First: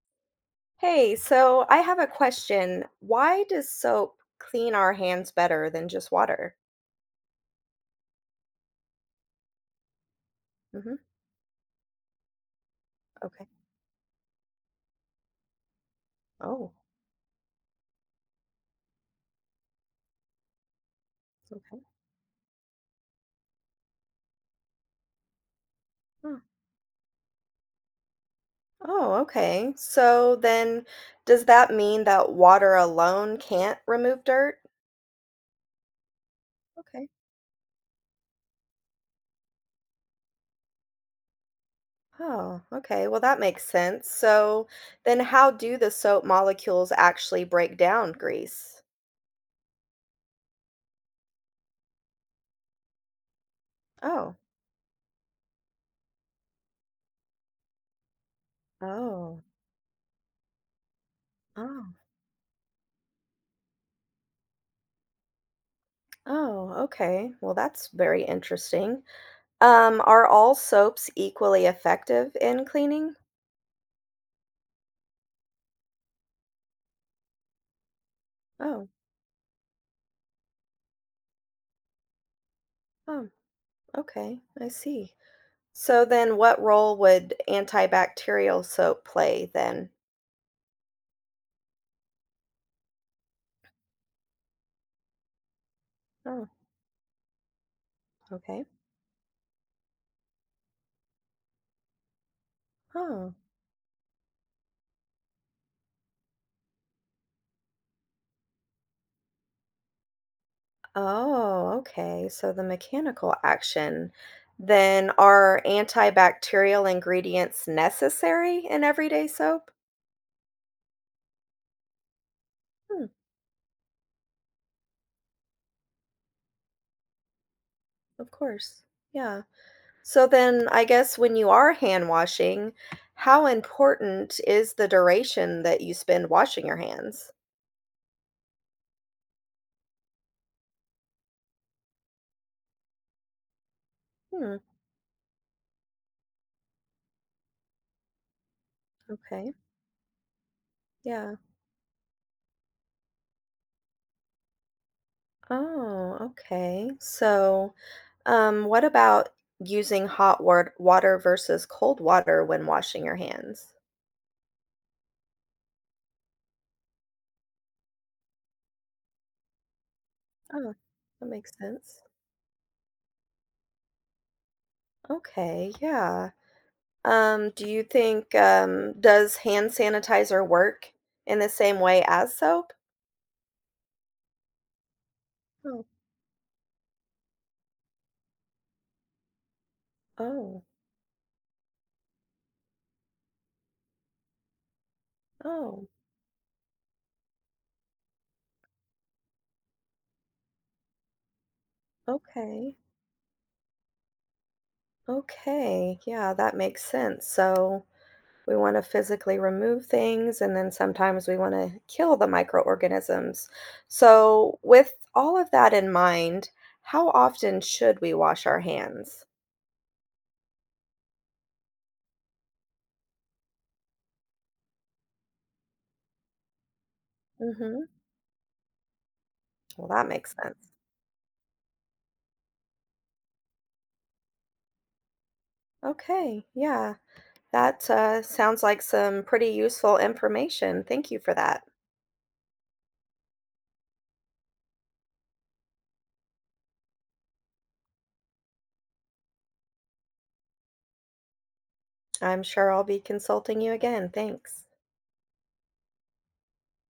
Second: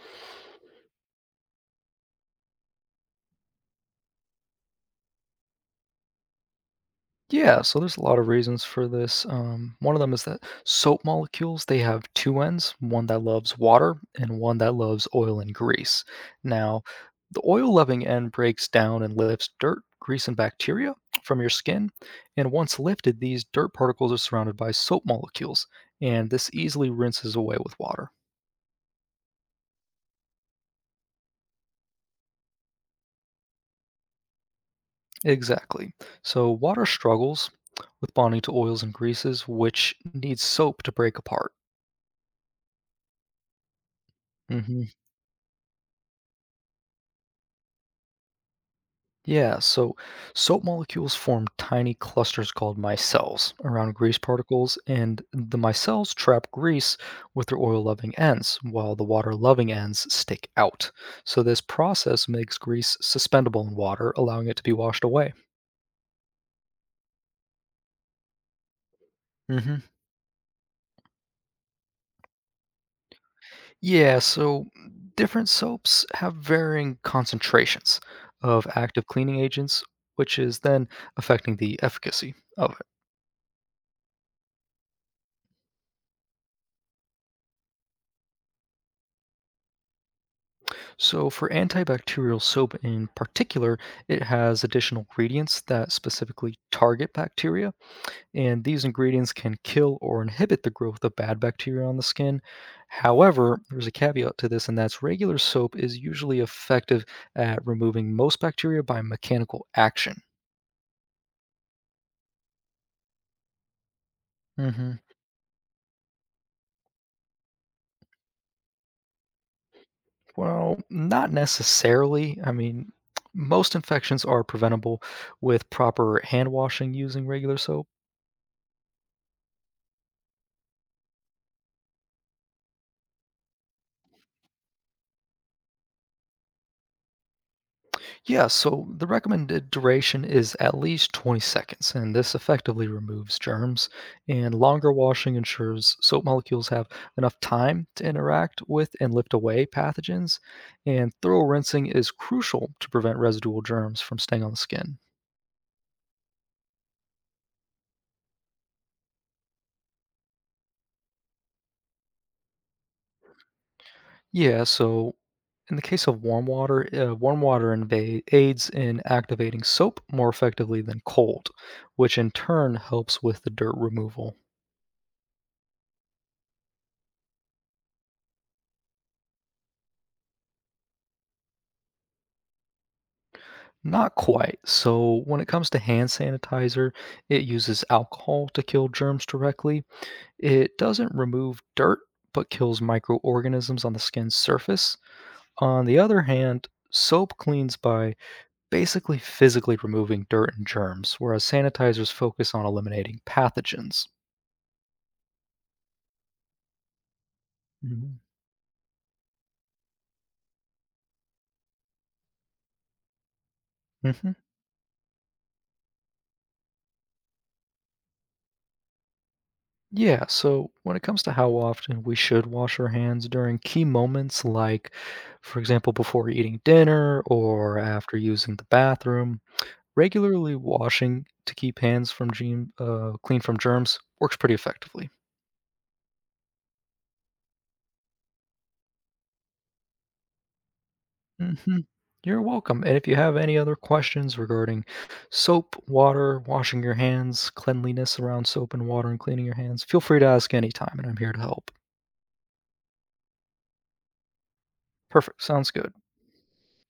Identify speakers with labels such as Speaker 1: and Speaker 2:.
Speaker 1: Hey, so I have a question. Why does soap clean our hands better than just water?
Speaker 2: Yeah, so there's a lot of reasons for this. One of them is that soap
Speaker 1: Hmm.
Speaker 2: molecules they have two ends, one that
Speaker 1: Okay.
Speaker 2: loves water and one that loves oil and grease.
Speaker 1: Oh,
Speaker 2: Now, the oil-loving end breaks down and lifts dirt, grease, and bacteria from your
Speaker 1: okay.
Speaker 2: skin. And once lifted, these dirt particles are surrounded by soap molecules, and
Speaker 1: Hmm.
Speaker 2: this easily rinses away with water.
Speaker 1: Oh, okay. So then does that mean that water alone can't remove dirt?
Speaker 2: Exactly. So water
Speaker 1: Okay.
Speaker 2: struggles with bonding to oils and greases, which needs soap to break apart.
Speaker 1: Oh, okay. Well, that makes sense. So
Speaker 2: Mhm.
Speaker 1: then how do the soap molecules actually break down grease?
Speaker 2: Yeah, so soap molecules form tiny clusters called micelles around grease
Speaker 1: Oh,
Speaker 2: particles, and the micelles trap grease with their oil loving ends, while the water
Speaker 1: oh,
Speaker 2: loving ends stick out. So, this
Speaker 1: oh,
Speaker 2: process makes grease suspendable in water, allowing it to be washed away.
Speaker 1: oh, okay. Well, that's very interesting.
Speaker 2: Hmm.
Speaker 1: Are all soaps equally effective in cleaning?
Speaker 2: Yeah, so different soaps have varying concentrations of
Speaker 1: Oh,
Speaker 2: active cleaning agents, which is then affecting the efficacy of it.
Speaker 1: oh, okay, I see. So then what role would antibacterial soap play then?
Speaker 2: So, for antibacterial soap in particular, it has additional ingredients that
Speaker 1: Oh,
Speaker 2: specifically target bacteria, and
Speaker 1: okay.
Speaker 2: these ingredients can kill or inhibit the growth of bad bacteria on the skin.
Speaker 1: Oh.
Speaker 2: However, there's a caveat to this, and that's regular soap is usually effective at removing most bacteria by mechanical action.
Speaker 1: Oh, okay. So the mechanical action.
Speaker 2: Hmm.
Speaker 1: Then are antibacterial ingredients necessary in everyday soap?
Speaker 2: Well, not necessarily. I mean,
Speaker 1: Hmm,
Speaker 2: most infections are preventable with proper hand washing using regular soap.
Speaker 1: of course. Yeah. So then, I guess when you are hand washing, how important is the duration that you spend washing your hands?
Speaker 2: Yeah, so the recommended duration is at least 20 seconds, and this effectively removes germs. And
Speaker 1: Hmm,
Speaker 2: longer washing ensures soap molecules have enough time to interact with and lift
Speaker 1: okay.
Speaker 2: away pathogens. And
Speaker 1: Yeah.
Speaker 2: thorough rinsing is crucial to prevent residual germs from staying on the skin.
Speaker 1: Oh, okay. So, what about using hot water versus cold water when washing your hands?
Speaker 2: Yeah, so in the case of warm water aids in activating soap more
Speaker 1: Oh,
Speaker 2: effectively than
Speaker 1: that
Speaker 2: cold,
Speaker 1: makes sense.
Speaker 2: which in turn helps with the dirt removal.
Speaker 1: Okay, yeah. Do you think does hand sanitizer work in the same way as soap?
Speaker 2: Not quite. So, when it comes to
Speaker 1: Oh,
Speaker 2: hand sanitizer, it uses alcohol to kill germs directly.
Speaker 1: oh,
Speaker 2: It doesn't remove dirt, but kills microorganisms on the skin's surface. On
Speaker 1: oh,
Speaker 2: the other hand, soap cleans by basically physically removing dirt and germs, whereas sanitizers focus on
Speaker 1: okay.
Speaker 2: eliminating pathogens.
Speaker 1: Okay, yeah, that makes sense. So
Speaker 2: Mhm.
Speaker 1: we want to physically remove things, and then sometimes we want to kill the microorganisms.
Speaker 2: Hmm.
Speaker 1: So, with all of that in mind, how often should we wash our hands?
Speaker 2: Yeah, so when it comes to how often we should wash our hands during key moments, like, for example, before eating dinner or
Speaker 1: Mm-hmm.
Speaker 2: after using the bathroom,
Speaker 1: Well, that makes
Speaker 2: regularly
Speaker 1: sense.
Speaker 2: washing to keep hands from clean from germs works pretty effectively.
Speaker 1: Okay, yeah, that sounds like some pretty useful information. Thank you for that.
Speaker 2: Hmm. You're welcome. And if you have any other questions regarding soap, water, washing your hands, cleanliness around soap and water, and cleaning your hands, feel free to ask anytime, and I'm here to help.
Speaker 1: I'm sure I'll be consulting you again. Thanks.
Speaker 2: Perfect. Sounds good.